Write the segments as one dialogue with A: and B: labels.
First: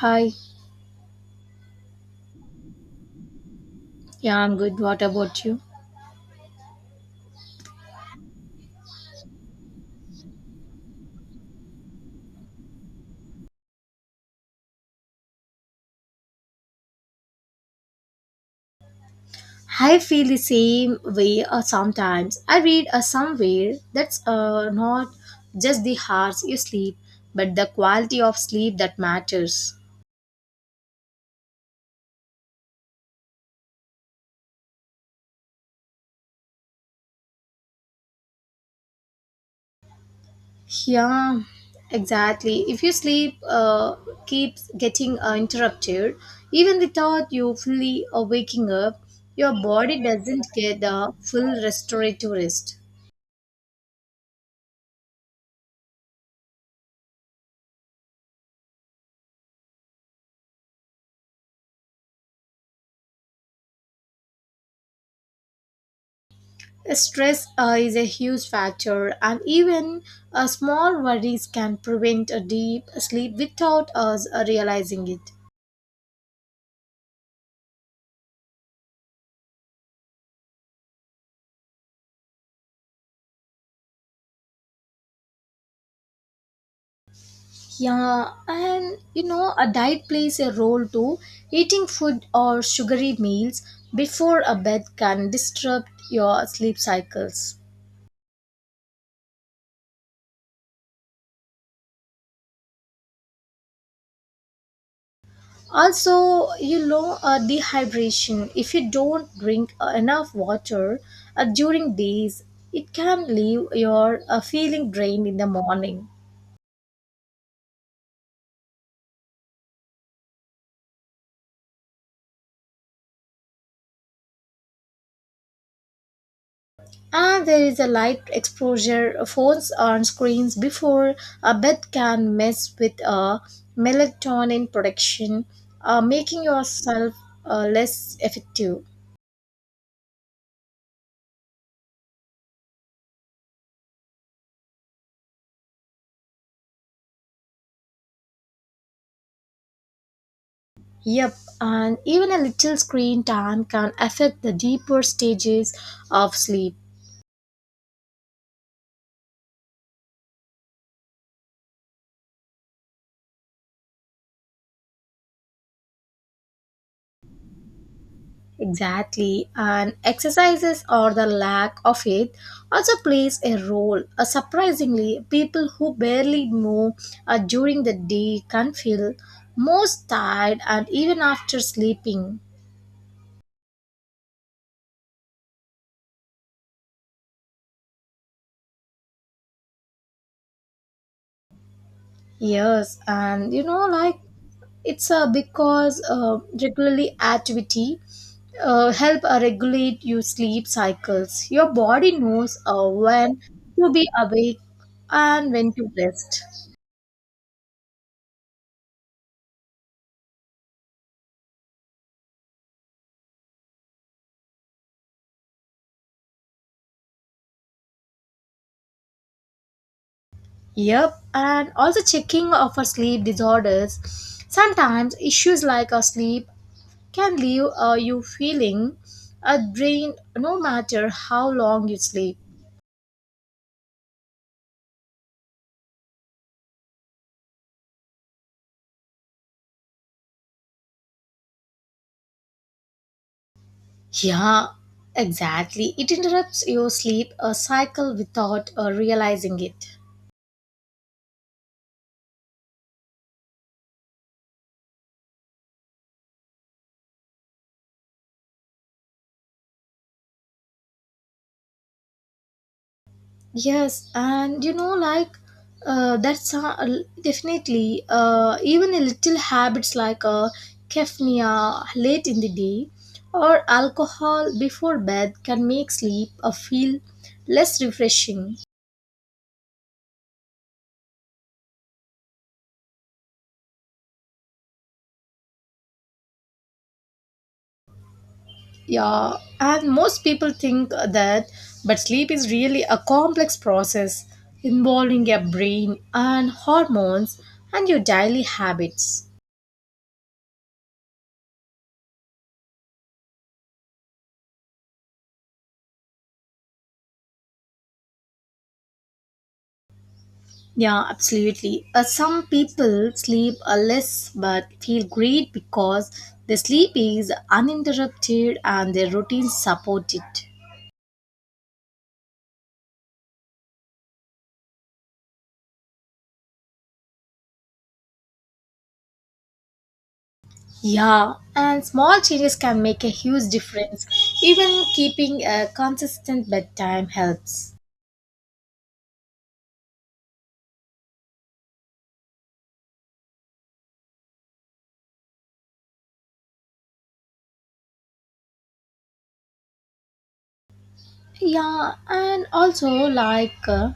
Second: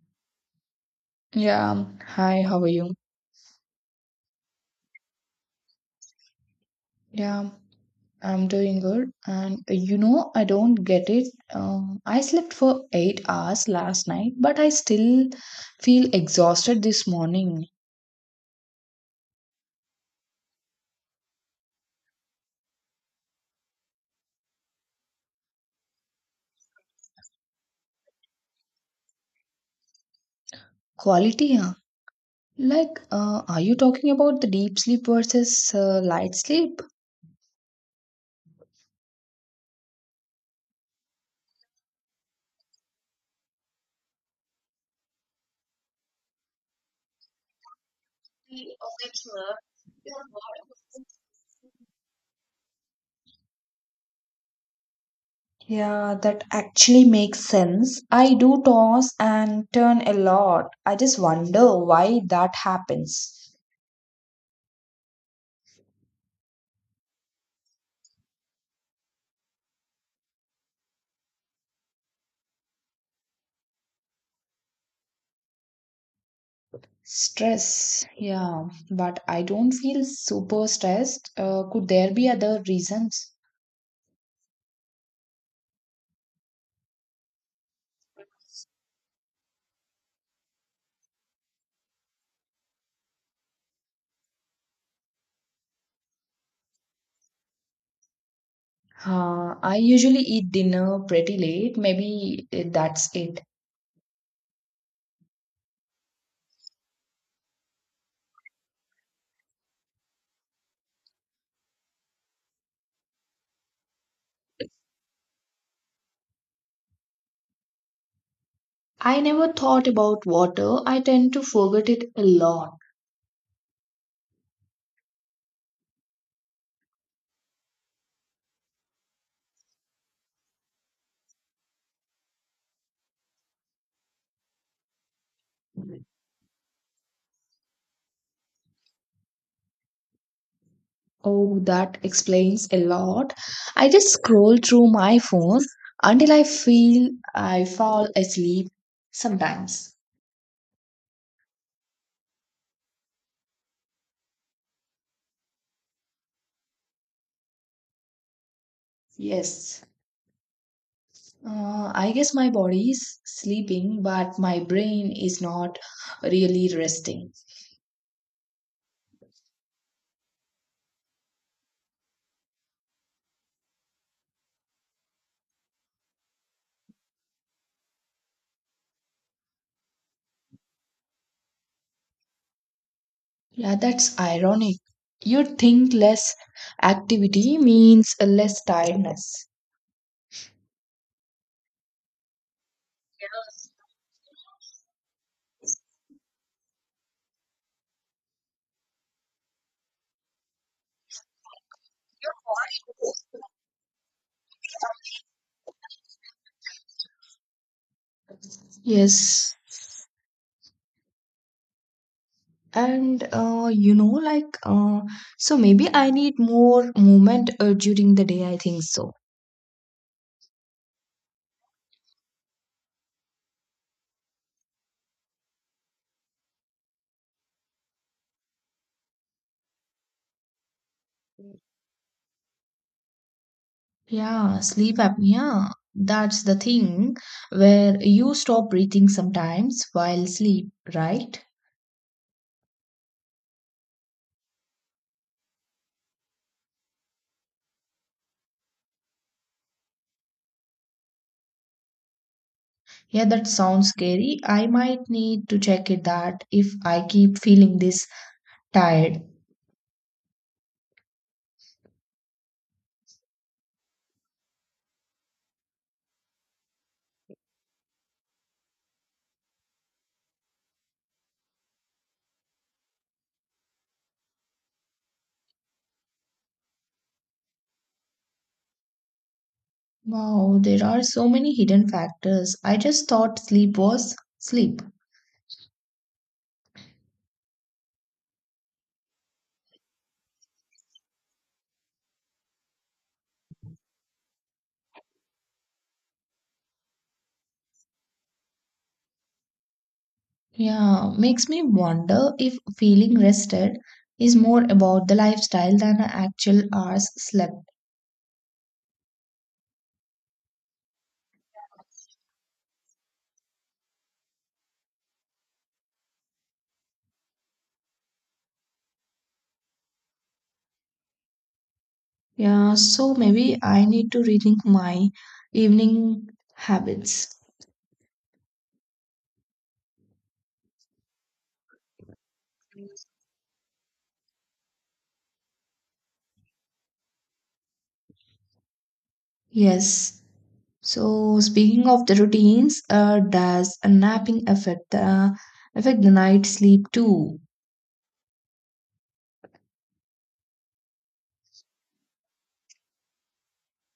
A: Hi.
B: Yeah, hi, how are you?
A: Yeah, I'm good. What about you?
B: Yeah, I'm doing good. And I don't get it. I slept for 8 hours last night, but I still feel exhausted this morning.
A: I feel the same way sometimes. I read somewhere that's not just the hours you sleep, but the quality of sleep that matters.
B: Quality, huh? Are you talking about the deep sleep versus light sleep?
A: Yeah, exactly. If you sleep keeps getting interrupted, even without you fully waking up, your body doesn't get the full restorative rest.
B: Yeah, that actually makes sense. I do toss and turn a lot. I just wonder why that happens.
A: Stress is a huge factor, and even small worries can prevent a deep sleep without us realizing it.
B: Stress, yeah, but I don't feel super stressed. Could there be other reasons?
A: Yeah, and you know, a diet plays a role too. Eating food or sugary meals before a bed can disrupt your sleep cycles.
B: I usually eat dinner pretty late. Maybe that's it.
A: Also, dehydration. If you don't drink enough water during days, it can leave your feeling drained in the morning.
B: I never thought about water. I tend to forget it a lot.
A: And there is a light exposure. Phones on screens before a bed can mess with melatonin production, making yourself less effective.
B: Oh, that explains a lot. I just scroll through my phone until I feel I fall asleep sometimes.
A: Yep, and even a little screen time can affect the deeper stages of sleep.
B: Yes. I guess my body is sleeping, but my brain is not really resting.
A: Exactly, and exercises or the lack of it also plays a role. Surprisingly, people who barely move during the day can feel most tired and even after sleeping.
B: Yeah, that's ironic. You'd think less activity means less tiredness.
A: Yes, and like it's because regularly activity help regulate your sleep cycles. Your body knows when to be awake and when to rest.
B: Yes. And you know, like, So maybe I need more movement during the day. I think so.
A: Yep, and also checking of our sleep disorders. Sometimes issues like our sleep can leave you feeling a drain no matter how long you sleep.
B: Yeah, sleep apnea. That's the thing where you stop breathing sometimes while sleep, right?
A: Yeah, exactly. It interrupts your sleep a cycle without realizing it.
B: Yeah, that sounds scary. I might need to check it that if I keep feeling this tired.
A: Yes, and that's definitely even a little habits like caffeine late in the day or alcohol before bed can make sleep feel less refreshing.
B: Wow, there are so many hidden factors. I just thought sleep was sleep.
A: Yeah, and most people think that, but sleep is really a complex process involving your brain and hormones and your daily habits.
B: Yeah, makes me wonder if feeling rested is more about the lifestyle than the actual hours slept.
A: Yeah, absolutely. Some people sleep less but feel great because their sleep is uninterrupted and their routines support it.
B: Yeah, so maybe I need to rethink my evening habits.
A: Yeah, and small changes can make a huge difference. Even keeping a consistent bedtime helps.
B: Yes. So speaking of the routines, does a napping affect the night sleep too?
A: Yeah, and also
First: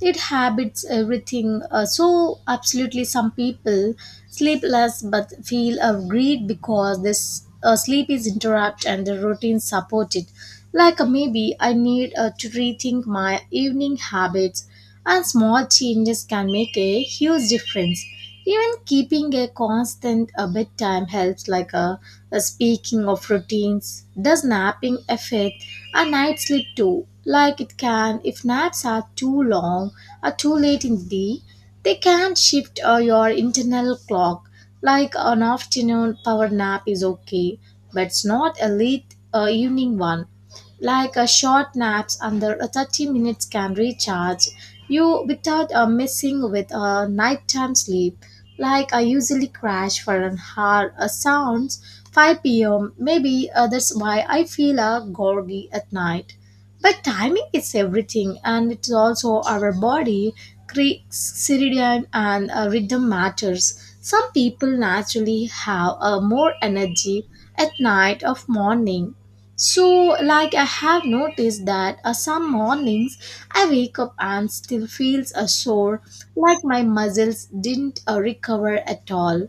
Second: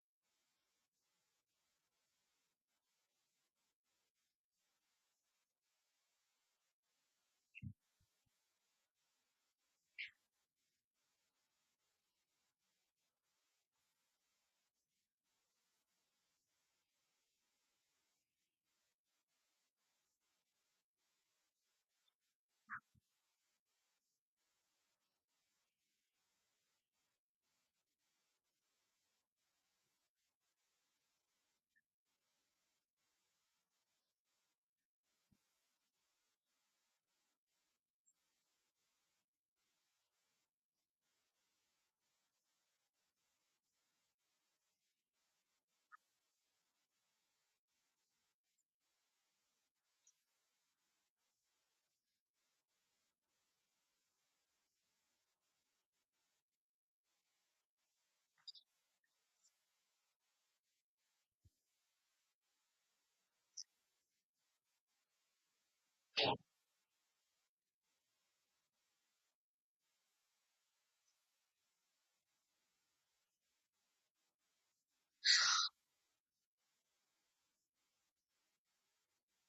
A: it habits everything. So absolutely, some people sleep less but feel of greed because this sleep is interrupt and the routine support it. Maybe I need to rethink my evening habits and small changes can make a huge difference. Even keeping a constant a bedtime helps, like a speaking of routines. Does napping affect a night sleep too? Like it can, if naps are too long or too late in the day, they can shift your internal clock. Like an afternoon power nap is okay, but it's not a late evening one, like a short naps under a 30 minutes can recharge you without messing with a nighttime sleep. Like I usually crash for an hour sounds 5 p.m., maybe that's why I feel groggy at night. But timing is everything, and it's also our body circadian and rhythm matters. Some people naturally have more energy at night of morning. So, like, I have noticed that some mornings I wake up and still feels a sore, like my muscles didn't recover at all.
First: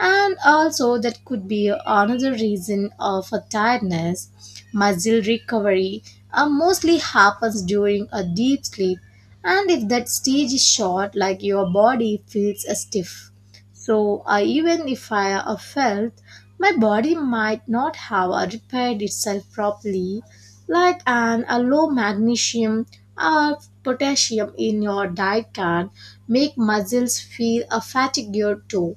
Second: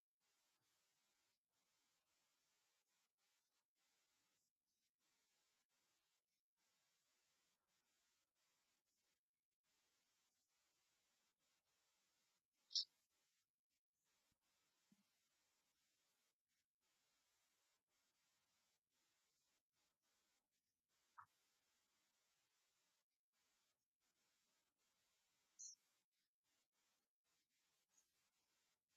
A: And also that could be another reason for tiredness. Muscle recovery mostly happens during a deep sleep, and if that stage is short, like your body feels stiff. So even if I felt, my body might not have repaired itself properly, like an a low magnesium or potassium in your diet can make muscles feel fatigued too.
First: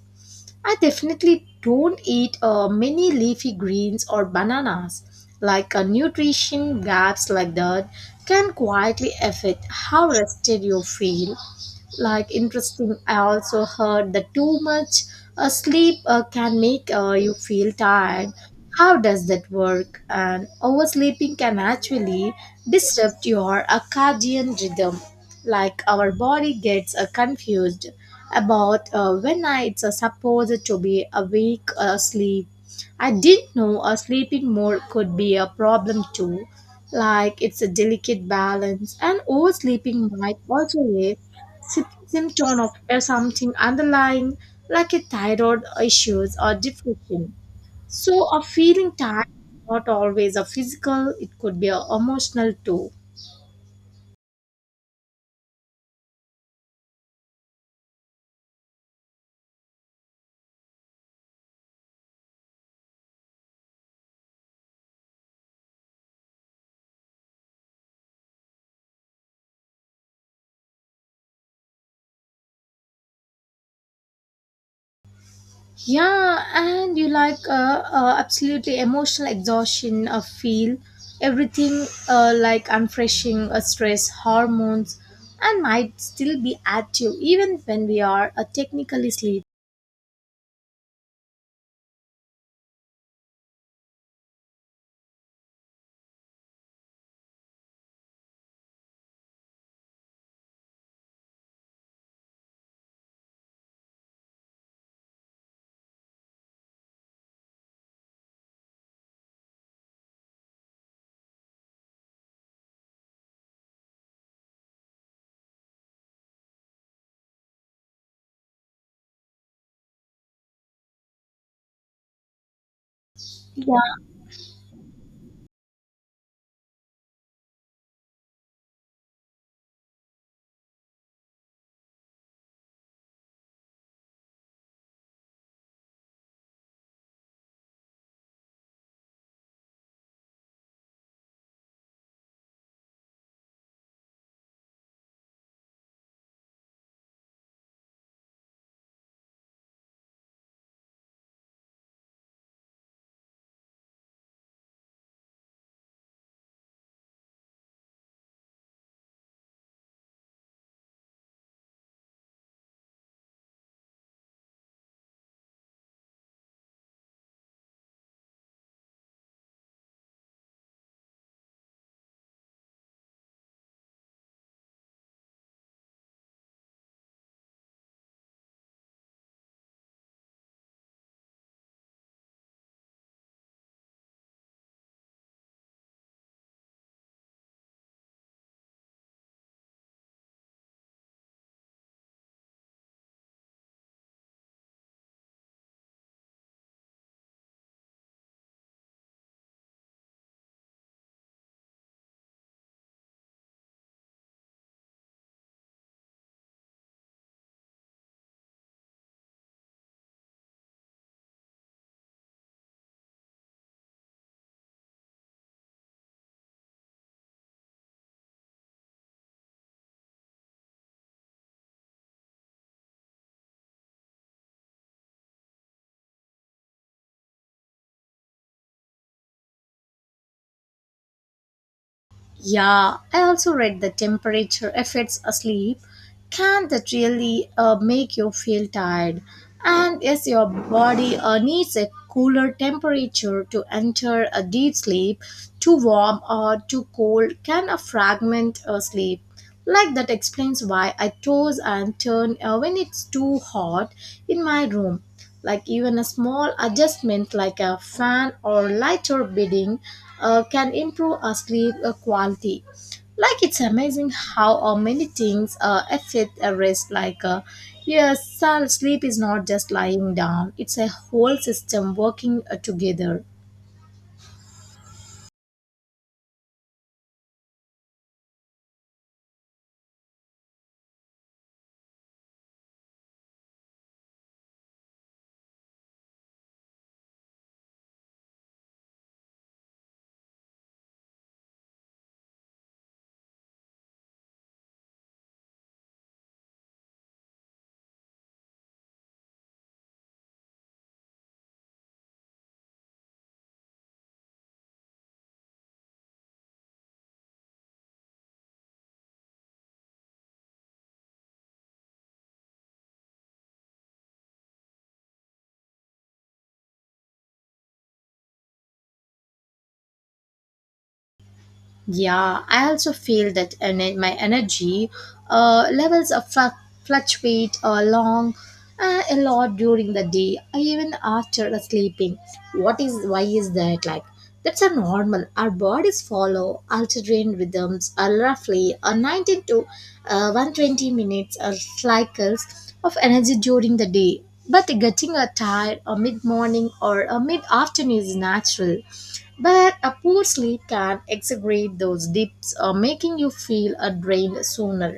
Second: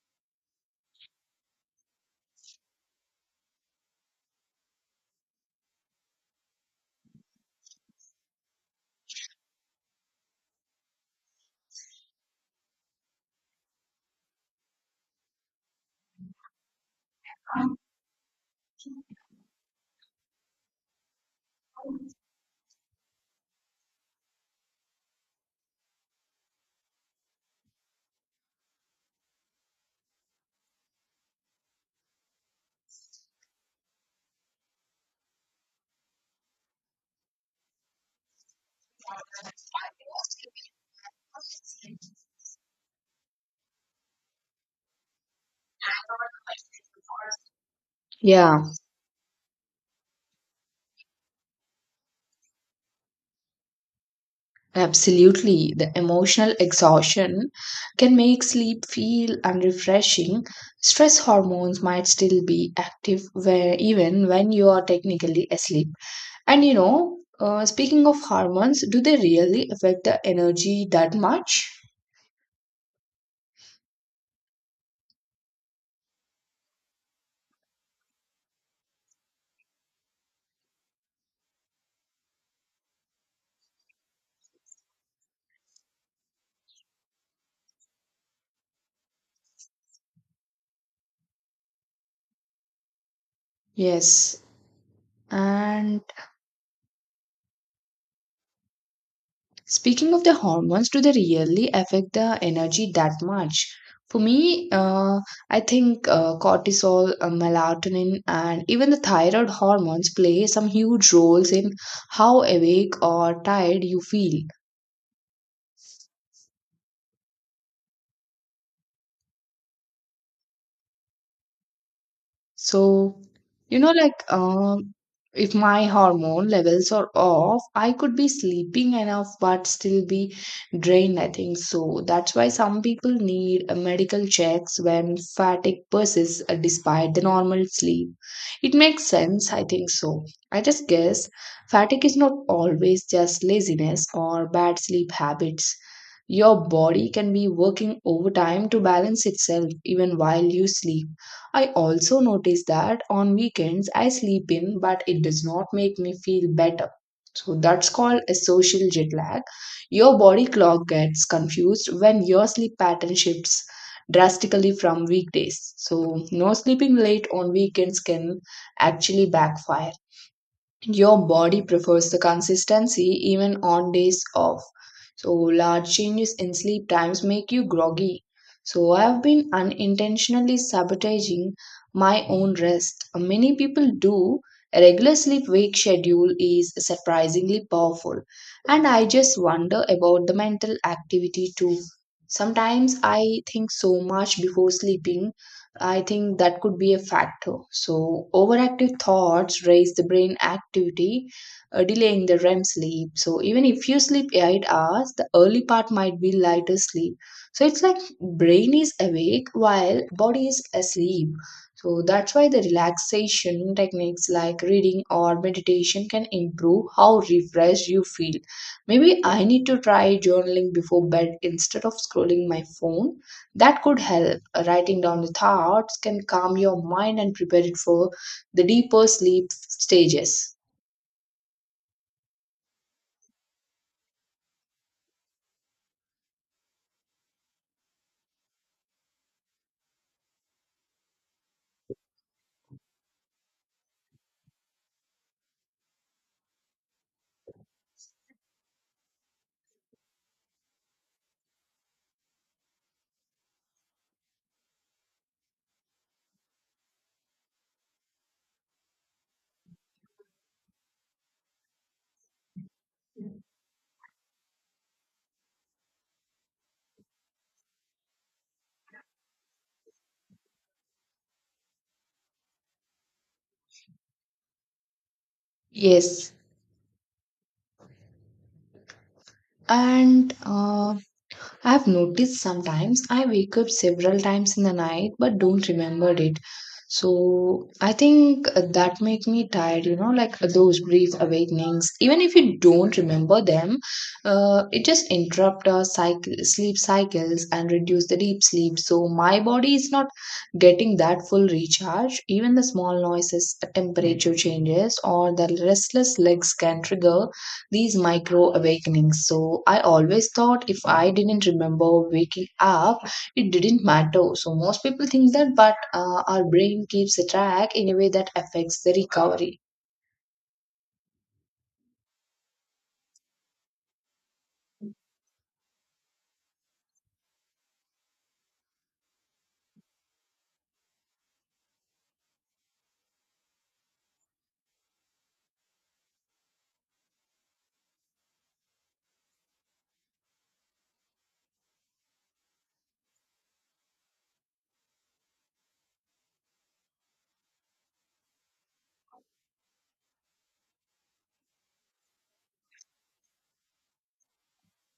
A: I definitely don't eat many leafy greens or bananas. Like a nutrition gaps like that can quietly affect how rested you feel. Like, interesting, I also heard that too much sleep can make you feel tired. How does that work? And oversleeping can actually disrupt your circadian rhythm, like our body gets confused about when it's supposed to be awake or asleep. I didn't know sleeping more could be a problem too. Like it's a delicate balance, and oversleeping might also raise symptom of something underlying, like a thyroid issues or depression. So a
B: Yeah,
A: feeling tired is not always a physical, it could be a emotional too.
B: absolutely. The emotional exhaustion can make sleep feel unrefreshing. Stress hormones might still be active where, even when you are technically asleep. And speaking of hormones, do they really affect the energy that much?
A: Yeah, and you like absolutely emotional exhaustion of feel everything like unfreshing stress hormones and might still be active even when we are technically asleep.
B: Yes. And speaking of the hormones, do they really affect the energy that much? For me, I think cortisol, melatonin, and even the thyroid hormones play some huge roles in how awake or tired you feel. So, you know,
A: Yeah.
B: like um, if my hormone levels are off, I could be sleeping enough but still be drained, I think. So that's why some people need medical checks when fatigue persists despite the normal sleep. It makes sense, I think so. I just guess fatigue is not always just laziness or bad sleep habits. Your body can be working overtime to balance itself even while you sleep. I also notice that on weekends I sleep in, but it does not make me feel better. So that's called a social jet lag. Your body clock gets confused when your sleep pattern shifts drastically from weekdays. So, no sleeping late on weekends can actually backfire. Your body prefers the consistency even on days off. So, large changes in sleep times make you groggy. So, I have been unintentionally sabotaging my own rest. Many people do. A regular sleep wake schedule is surprisingly powerful. And I just wonder about the mental activity too. Sometimes I think so much before sleeping I think that could be a factor. So, overactive thoughts raise the brain activity, delaying the REM sleep. So, even if you sleep 8 hours, the early part might be lighter sleep. So, it's like brain is awake while body is asleep. So, that's why the relaxation techniques like reading or meditation can improve how refreshed you feel. Maybe I need to try journaling before bed instead of scrolling my phone that could help. Writing down the thoughts can calm your mind and prepare it for the deeper sleep stages.
A: Yeah, I also read the temperature affects sleep. Can that really make you feel tired? And yes, your body needs a cooler temperature to enter a deep sleep. Too warm or too cold can fragment a sleep. Like that explains why I toss and turn when it's too hot in my room. Like even a small adjustment like a fan or lighter bedding can improve our sleep quality. Like it's amazing how many things affect a rest. Yes, sleep is not just lying down; it's a whole system working together.
B: Yes. And I've noticed sometimes I wake up several times in the night but don't remember it. So I think that make me tired, you know, like those brief awakenings. Even if you don't remember them, it just sleep cycles and reduce the deep sleep. So my body is not getting that full recharge. Even the small noises, temperature changes, or the restless legs can trigger these micro awakenings. So I always thought if I didn't remember waking up, it didn't matter. So most people think that, but our brain keeps a track in a way that affects the recovery.
A: Yeah, I also feel that my energy levels are fluctuate along a lot during the day, even after the sleeping. What is why is that like? That's a normal. Our bodies follow alternating rhythms, roughly 90 to 120 minutes or cycles of energy during the day. But getting a tired or mid morning or a mid afternoon is natural, but a poor sleep can exaggerate those dips, making you feel drained sooner.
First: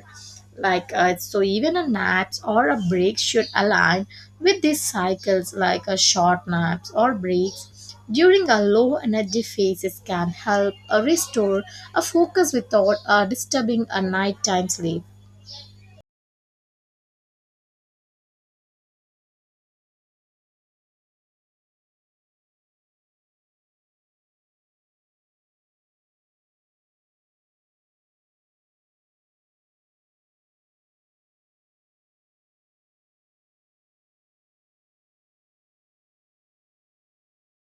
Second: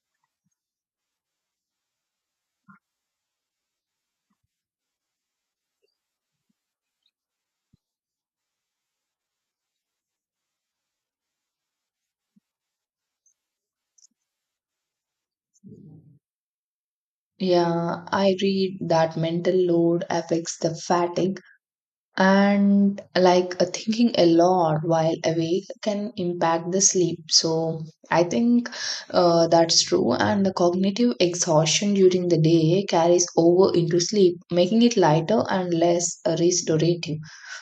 A: So, even a nap or a break should align with these cycles. Like a short naps or breaks during a low energy phases can help restore a focus without disturbing a nighttime sleep.
B: Yeah, I read that mental load affects the fatigue and thinking a lot while awake can impact the sleep so I think that's true and the cognitive exhaustion during the day carries over into sleep making it lighter and less restorative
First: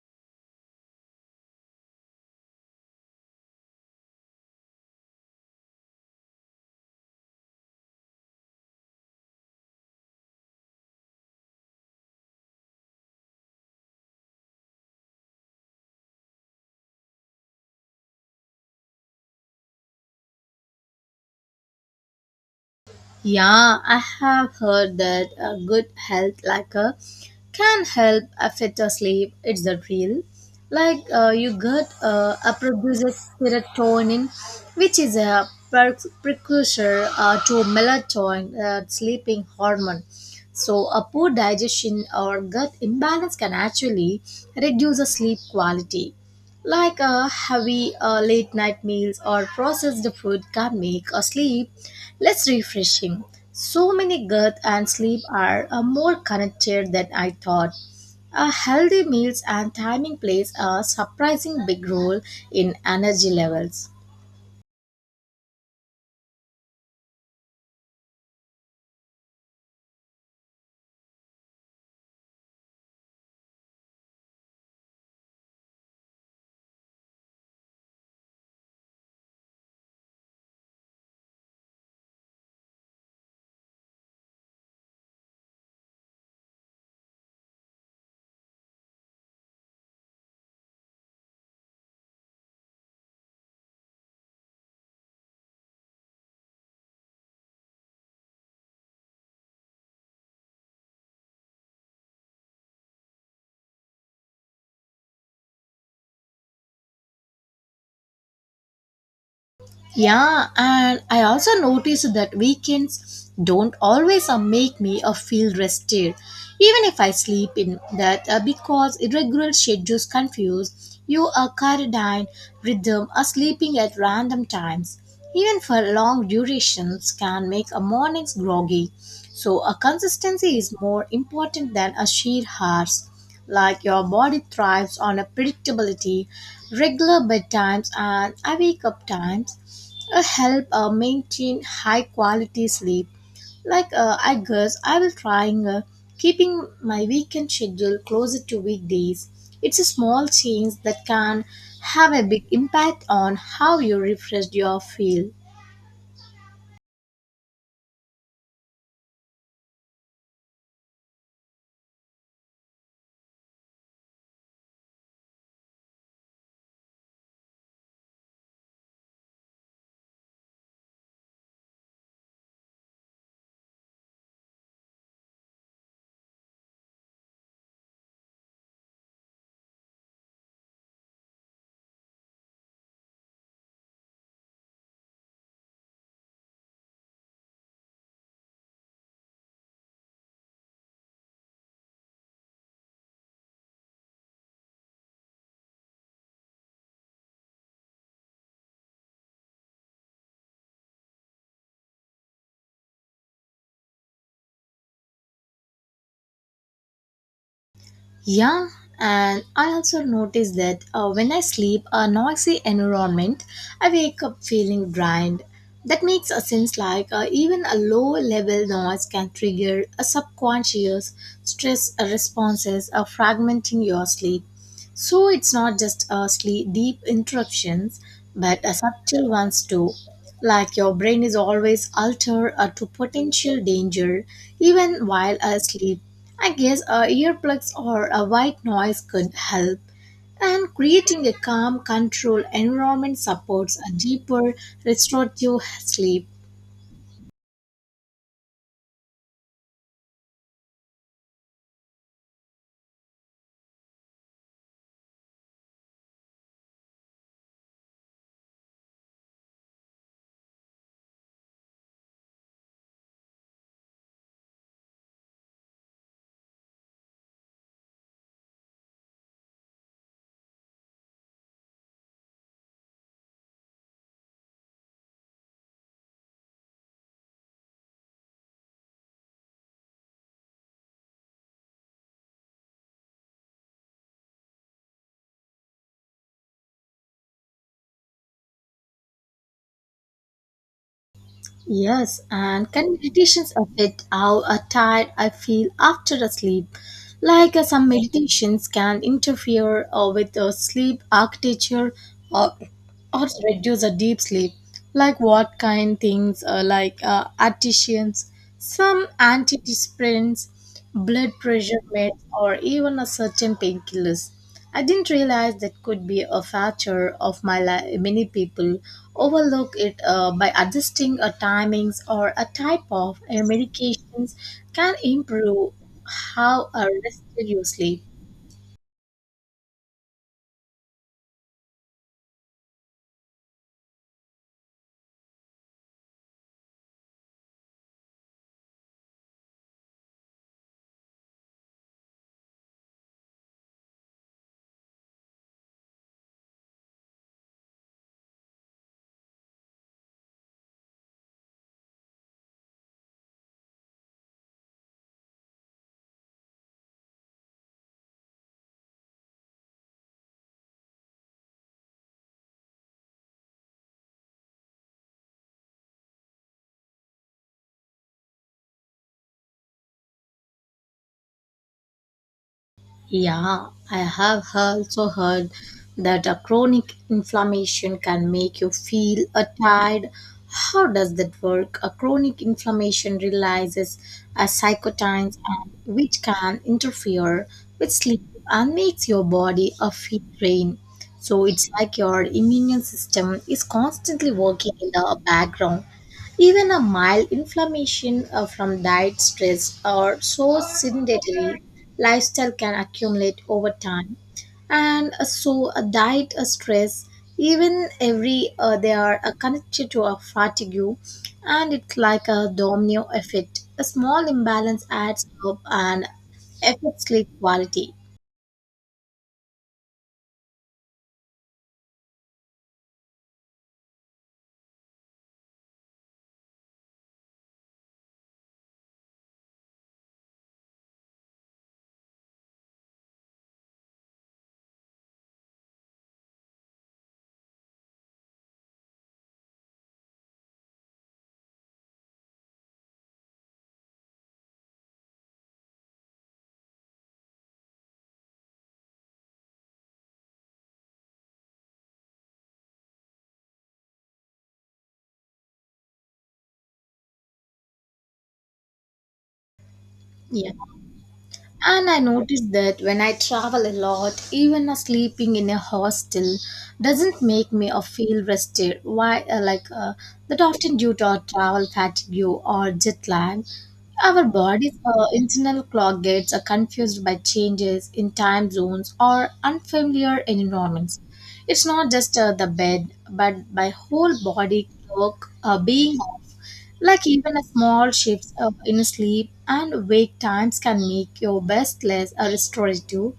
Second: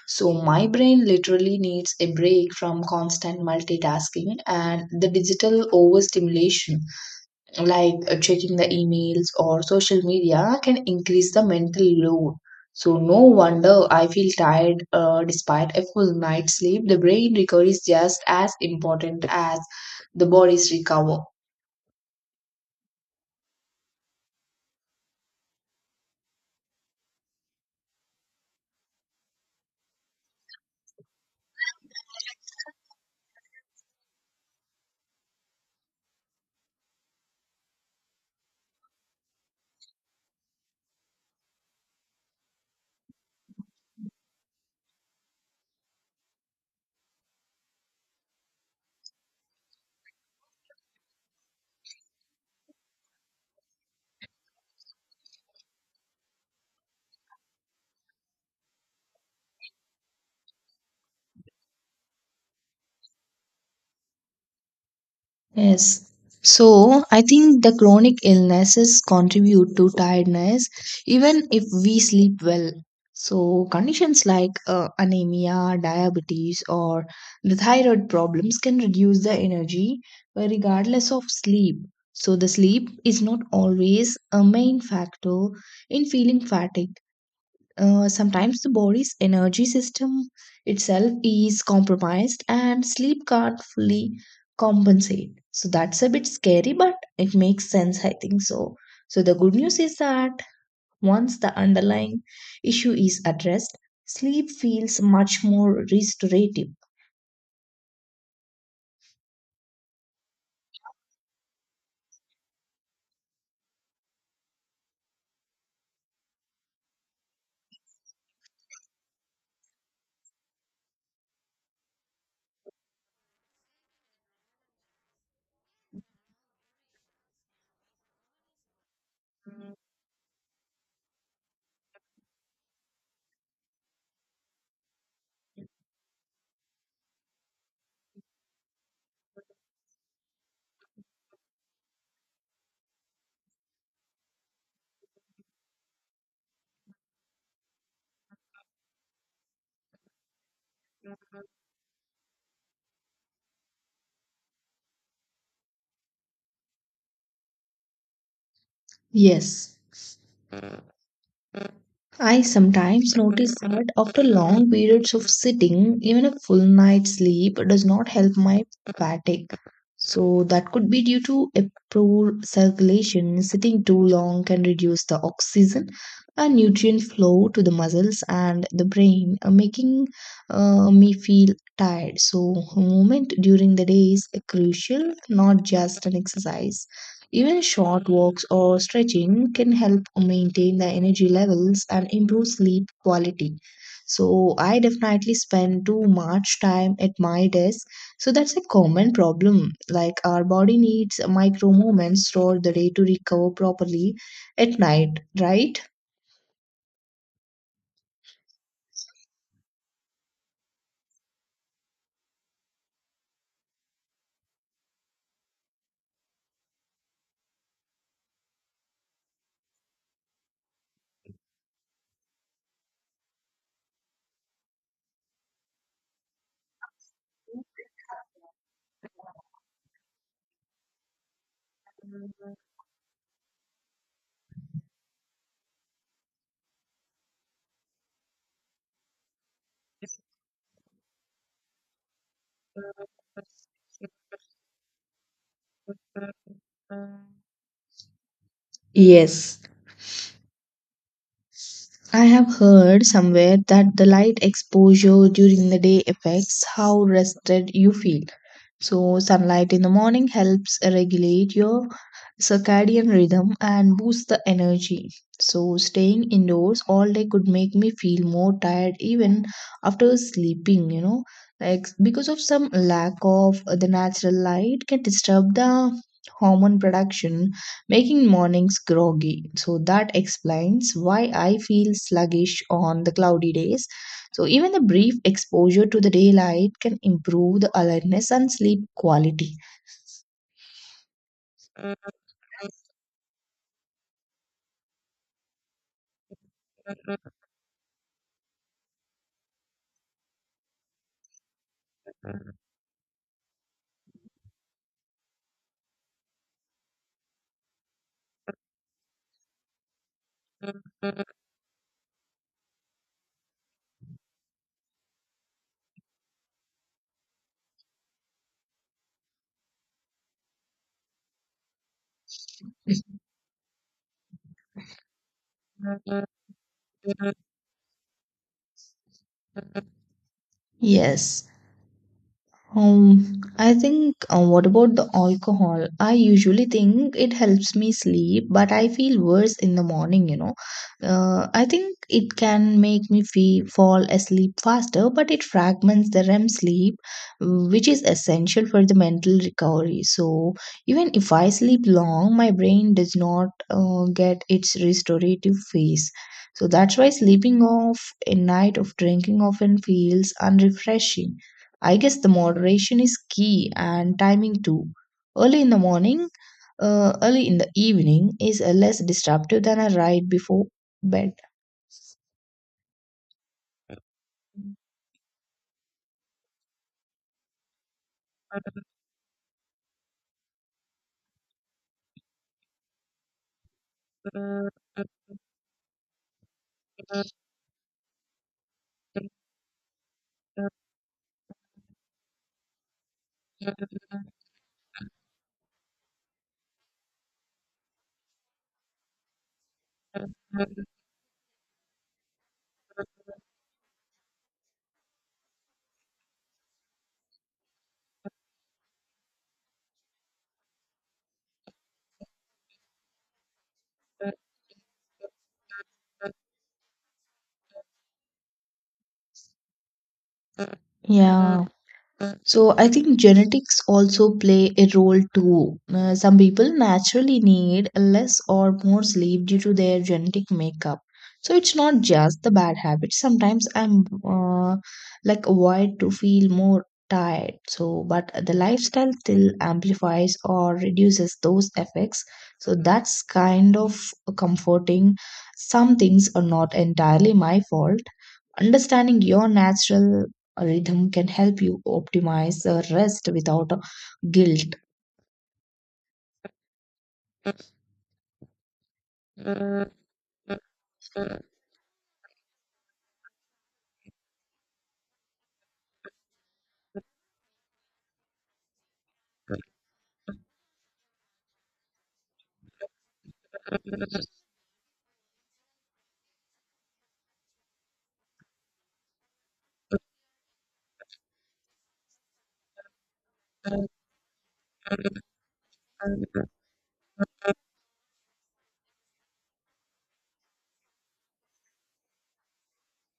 B: so my brain literally needs a break from constant multitasking and the digital overstimulation checking the emails or social media can increase the mental load. So, no wonder I feel tired despite a full night's sleep. The brain recovery is just as important as the body's recover.
A: Yeah, I have heard that a good health like a can help affect your sleep. It's the real. Like you get a produces serotonin, which is a precursor to melatonin, sleeping hormone. So a poor digestion or gut imbalance can actually reduce the sleep quality. Like a heavy late night meals or processed food can make a sleep less refreshing. So many gut and sleep are more connected than I thought. A healthy meals and timing plays a surprising big role in energy levels.
B: Yes. So I think the chronic illnesses contribute to tiredness even if we sleep well. So conditions like anemia, diabetes, or the thyroid problems can reduce the energy regardless of sleep. So the sleep is not always a main factor in feeling fatigue. Sometimes the body's energy system itself is compromised and sleep can't fully compensate. So that's a bit scary, but it makes sense, I think so. So the good news is that once the underlying issue is addressed, sleep feels much more restorative.
A: Yeah, and I also noticed that weekends don't always make me feel rested, even if I sleep in that because irregular schedules confuse your circadian rhythm. Sleeping at random times, even for long durations, can make a mornings groggy. So, a consistency is more important than a sheer hours. Like your body thrives on a predictability, regular bedtimes, and awake up times help maintain high quality sleep. I guess I will trying keeping my weekend schedule closer to weekdays. It's a small change that can have a big impact on how you refresh your feel.
B: Yes, I sometimes notice that after long periods of sitting, even a full night's sleep does not help my fatigue. So, that could be due to a poor circulation. Sitting too long can reduce the oxygen and nutrient flow to the muscles and the brain, making me feel tired. So, movement during the day is crucial, not just an exercise. Even short walks or stretching can help maintain the energy levels and improve sleep quality. So, I definitely spend too much time at my desk. So, that's a common problem. Like, our body needs micro moments throughout the day to recover properly at night, right?
A: Yeah, and I also noticed that when I sleep a noisy environment, I wake up feeling drained. That makes a sense, like even a low level noise can trigger a subconscious stress responses or fragmenting your sleep. So it's not just sleep, deep interruptions, but subtle ones too. Like your brain is always altered to potential danger even while asleep. I guess earplugs or a white noise could help. And creating a calm, controlled environment supports a deeper, restorative sleep.
B: Yes, I have heard somewhere that the light exposure during the day affects how rested you feel. So, sunlight in the morning helps regulate your circadian rhythm and boosts the energy. So, staying indoors all day could make me feel more tired even after sleeping. Like, because of some lack of the natural light, can disturb the hormone production making mornings groggy. So that explains why I feel sluggish on the cloudy days. So even the brief exposure to the daylight can improve the alertness and sleep quality.
A: Yes, and can meditations affect how tired I feel after a sleep? Like some meditations can interfere with sleep architecture or, or reduce a deep sleep. Like what kind things? Like artisans, some antidepressants, blood pressure meds, or even a certain painkillers. I didn't realize that could be a factor of my life. Many people overlook it by adjusting a timings or a type of medications can improve how rested you sleep.
B: Yes. I think, what about the alcohol? I usually think it helps me sleep, but I feel worse in the morning. I think it can make me feel, fall asleep faster, but it fragments the REM sleep, which is essential for the mental recovery. So, even if I sleep long, my brain does not get its restorative phase. So, that's why sleeping off a night of drinking often feels unrefreshing. I guess the moderation is key and timing too. Early in the morning, Early in the evening is less disruptive than a right before bed.
A: Yeah, I have also heard that a chronic inflammation can make you feel tired. How does that work? A chronic inflammation releases a cytokines and which can interfere with sleep and makes your body a feel drained. So it's like your immune system is constantly working in the background, even a mild inflammation from diet, stress, or so sedentary lifestyle can accumulate over time. And so, a diet, a stress, even every they are connected to a fatigue, and it's like a domino effect. A small imbalance adds up and affects sleep quality.
B: Yeah, so I think genetics also play a role too. Some people naturally need less or more sleep due to their genetic makeup. So it's not just the bad habits. Sometimes I'm wired to feel more tired. So but the lifestyle still amplifies or reduces those effects. So that's kind of comforting. Some things are not entirely my fault understanding your natural rhythm can help you optimize rest without guilt.
A: Yeah. And I noticed that when I travel a lot, even a sleeping in a hostel doesn't make me feel rested. Why, that often due to our travel fatigue or jet lag, our body's internal clock gets confused by changes in time zones or unfamiliar environments. It's not just the bed, but my whole body clock being, like even a small shifts up in sleep and wake times can make your best less a restorative,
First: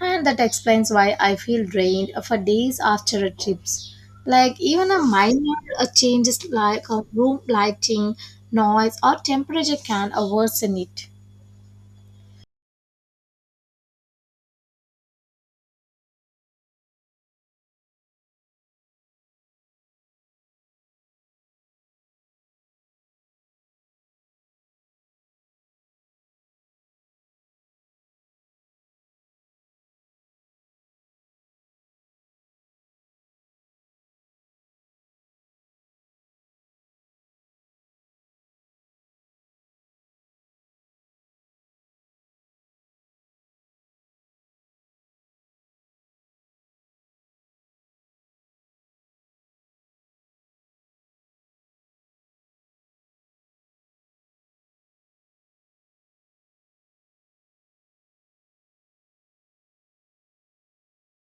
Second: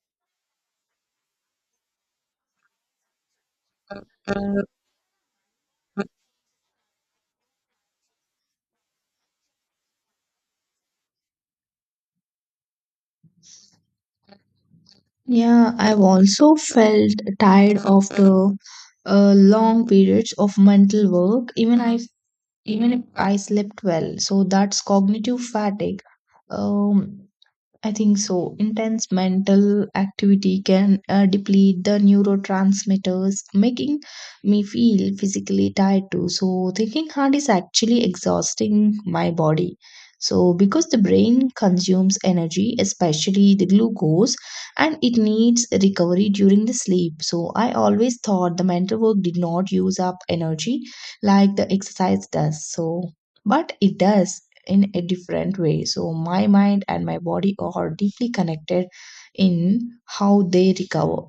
A: and that explains why I feel drained for days after a trips. Like even a minor changes like a room lighting, noise or temperature can worsen it.
B: Yeah, I've also felt tired after long periods of mental work, even if I slept well. So that's cognitive fatigue. Um, I think so. Intense mental activity can deplete the neurotransmitters, making me feel physically tired too. So, thinking hard is actually exhausting my body. So, because the brain consumes energy, especially the glucose, and it needs recovery during the sleep. So, I always thought the mental work did not use up energy like the exercise does. So, but it does in a different way. So my mind and my body are deeply connected in how they recover.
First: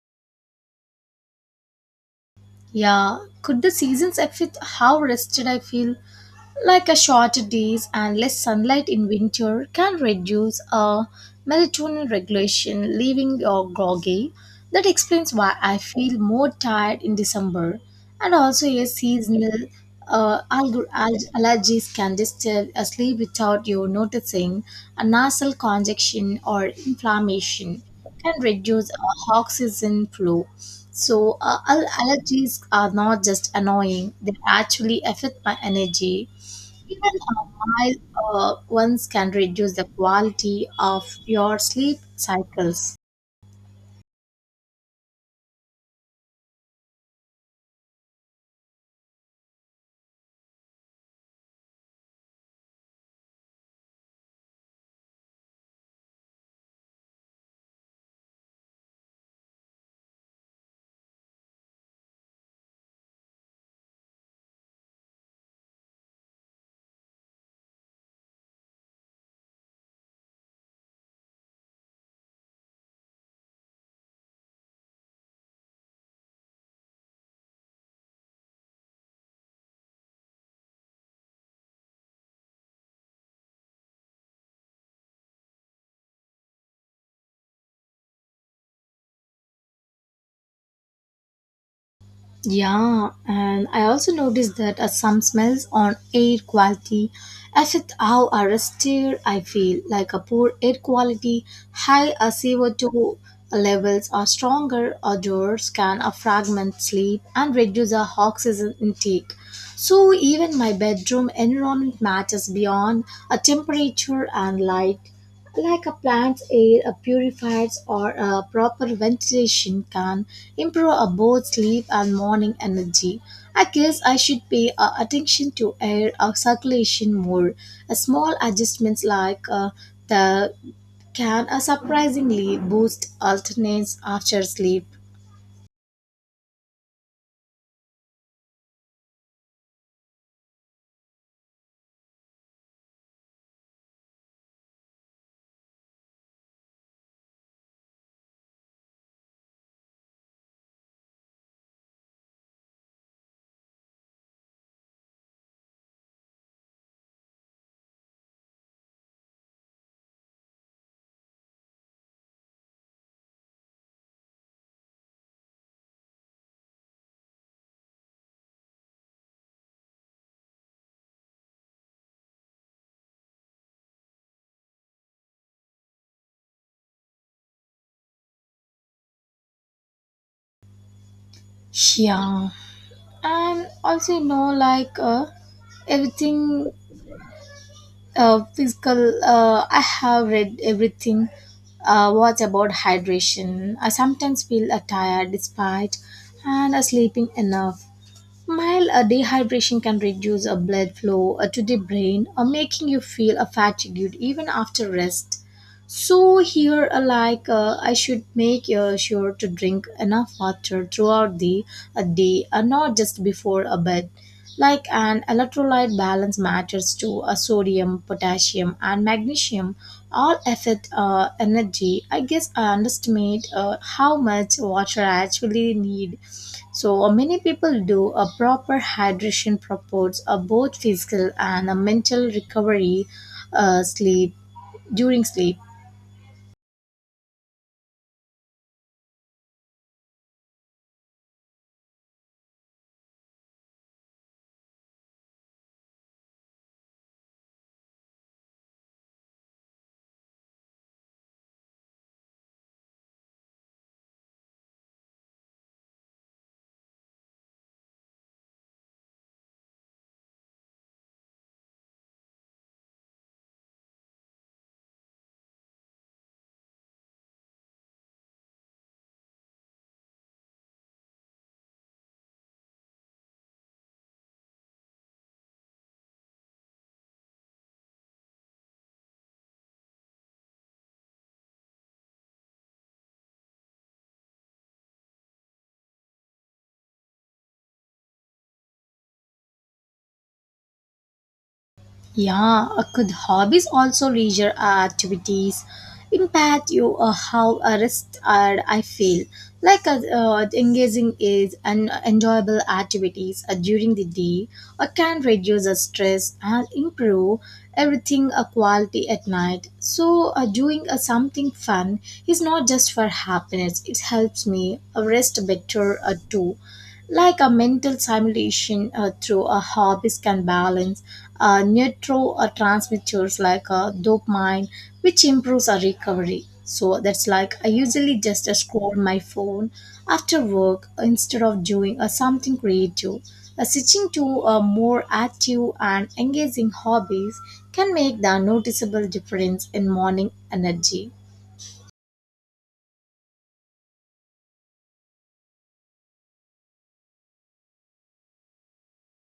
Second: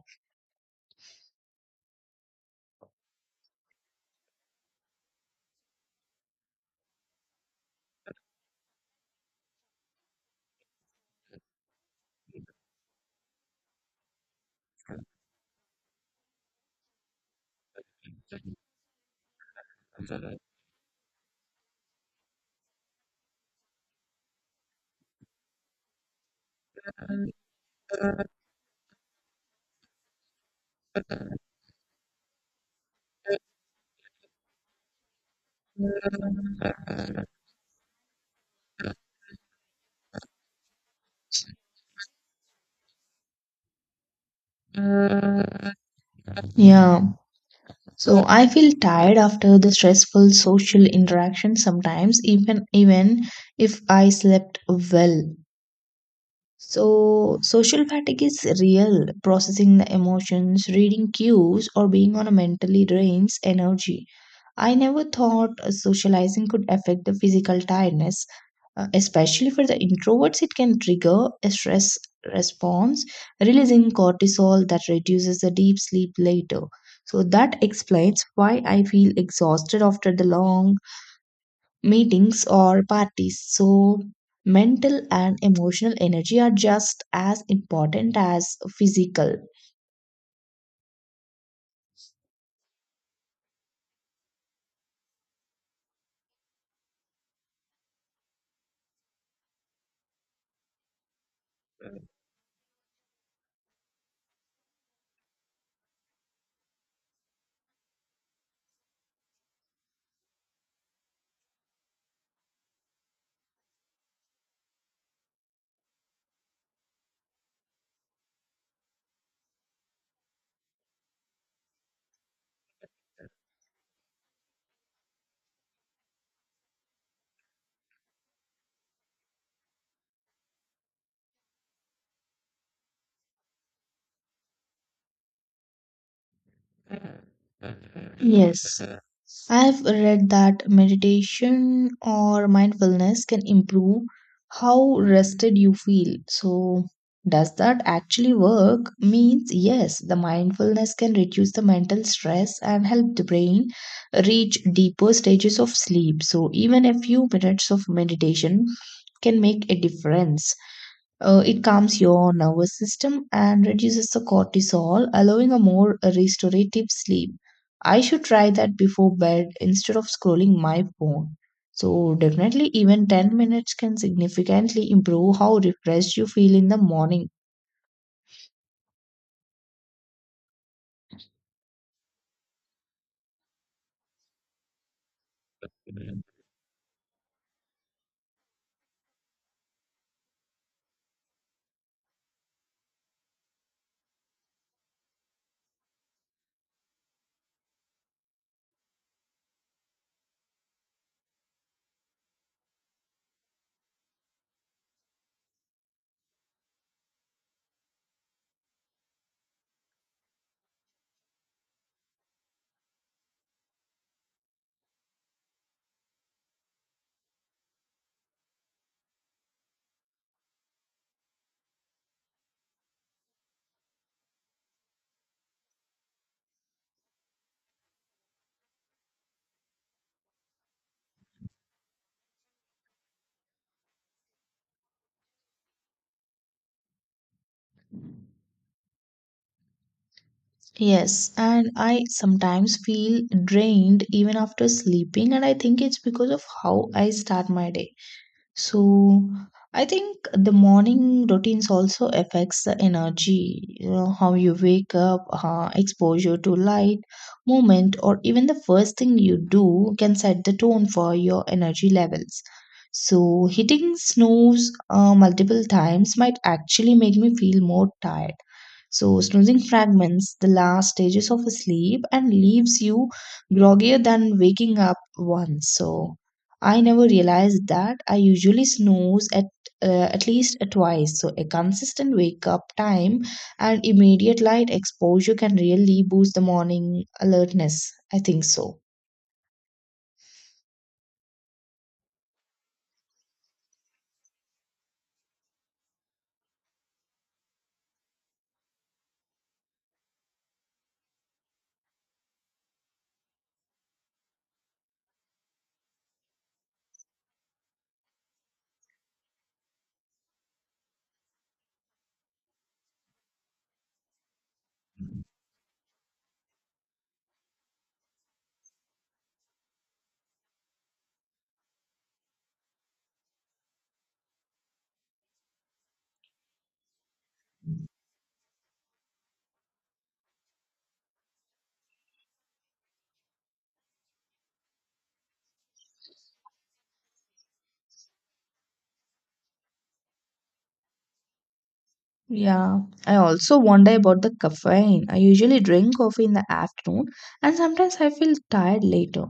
A: Yeah, could the seasons affect how rested I feel? Like a shorter days and less sunlight in winter can reduce melatonin regulation, leaving you groggy. That explains why I feel more tired in December. And also, a seasonal allergies can disturb a sleep without you noticing, a nasal congestion or inflammation can reduce oxygen flow. So, allergies are not just annoying, they actually affect my energy. Even mild ones can reduce the quality of your sleep cycles.
B: Yeah. So I feel tired after the stressful social interaction sometimes even if I slept well. So social fatigue is real. Processing the emotions, reading cues or being on a mentally drains energy. I never thought socializing could affect the physical tiredness. Especially for the introverts, it can trigger a stress response, releasing cortisol that reduces the deep sleep later. So, that explains why I feel exhausted after the long meetings or parties. So, mental and emotional energy are just as important as physical.
A: Yeah, and I also noticed that some smells on air quality affect how arrested I feel. Like a poor air quality, high CO2 levels are stronger odors can fragment sleep and reduce our oxygen intake. So even my bedroom environment matters beyond a temperature and light. Like a plant's air, a purified or a proper ventilation can improve a both sleep and morning energy. I guess I should pay attention to air circulation more. A small adjustments like the can surprisingly boost alternates after sleep.
B: Yes. I've read that meditation or mindfulness can improve how rested you feel. So, does that actually work? Means, yes, the mindfulness can reduce the mental stress and help the brain reach deeper stages of sleep. So, even a few minutes of meditation can make a difference. It calms your nervous system and reduces the cortisol, allowing a more restorative sleep. I should try that before bed instead of scrolling my phone. So, definitely, even 10 minutes can significantly improve how refreshed you feel in the morning.
A: Yeah, and also like everything physical, I have read everything. What about hydration? I sometimes feel tired despite and sleeping enough. Mild dehydration can reduce blood flow to the brain, making you feel fatigued even after rest. So here, I should make sure to drink enough water throughout the day, not just before a bed. Like an electrolyte balance matters to a sodium, potassium, and magnesium all affect energy. I guess I underestimate how much water I actually need. So many people do a proper hydration promotes a both physical and a mental recovery, sleep during sleep.
B: Yes, and I sometimes feel drained even after sleeping, and I think it's because of how I start my day. So I think the morning routines also affects the energy, you know, how you wake up, exposure to light, movement, or even the first thing you do can set the tone for your energy levels. So hitting snooze multiple times might actually make me feel more tired. So snoozing fragments the last stages of a sleep and leaves you groggier than waking up once. So I never realized that I usually snooze at least twice. So a consistent wake up time and immediate light exposure can really boost the morning alertness. I think so.
A: Yeah, could hobbies also leisure activities impact you how a rest are I feel, engaging is an enjoyable activities during the day can reduce the stress and improve everything a quality at night. So doing something fun is not just for happiness, it helps me rest better too. Like a mental simulation through a hobbies can balance neurotransmitters like dopamine, which improves our recovery. So that's, like, I usually just scroll my phone after work instead of doing something creative. Switching to more active and engaging hobbies can make the noticeable difference in morning energy.
B: Yeah, I also wonder about the caffeine. I usually drink coffee in the afternoon and sometimes I feel tired later.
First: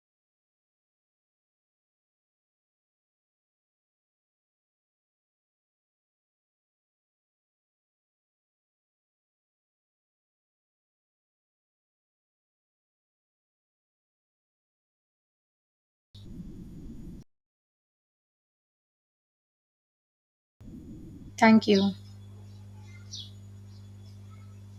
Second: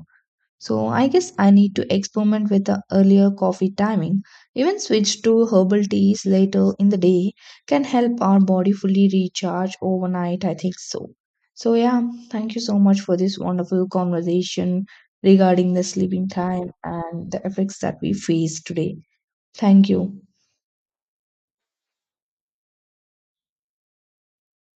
B: So I guess I need to experiment with the earlier coffee timing. Even switch to herbal teas later in the day can help our body fully recharge overnight. I think so. So yeah, thank you so much for this wonderful conversation regarding the sleeping time and the effects that we face today. Thank you.
A: Thank you.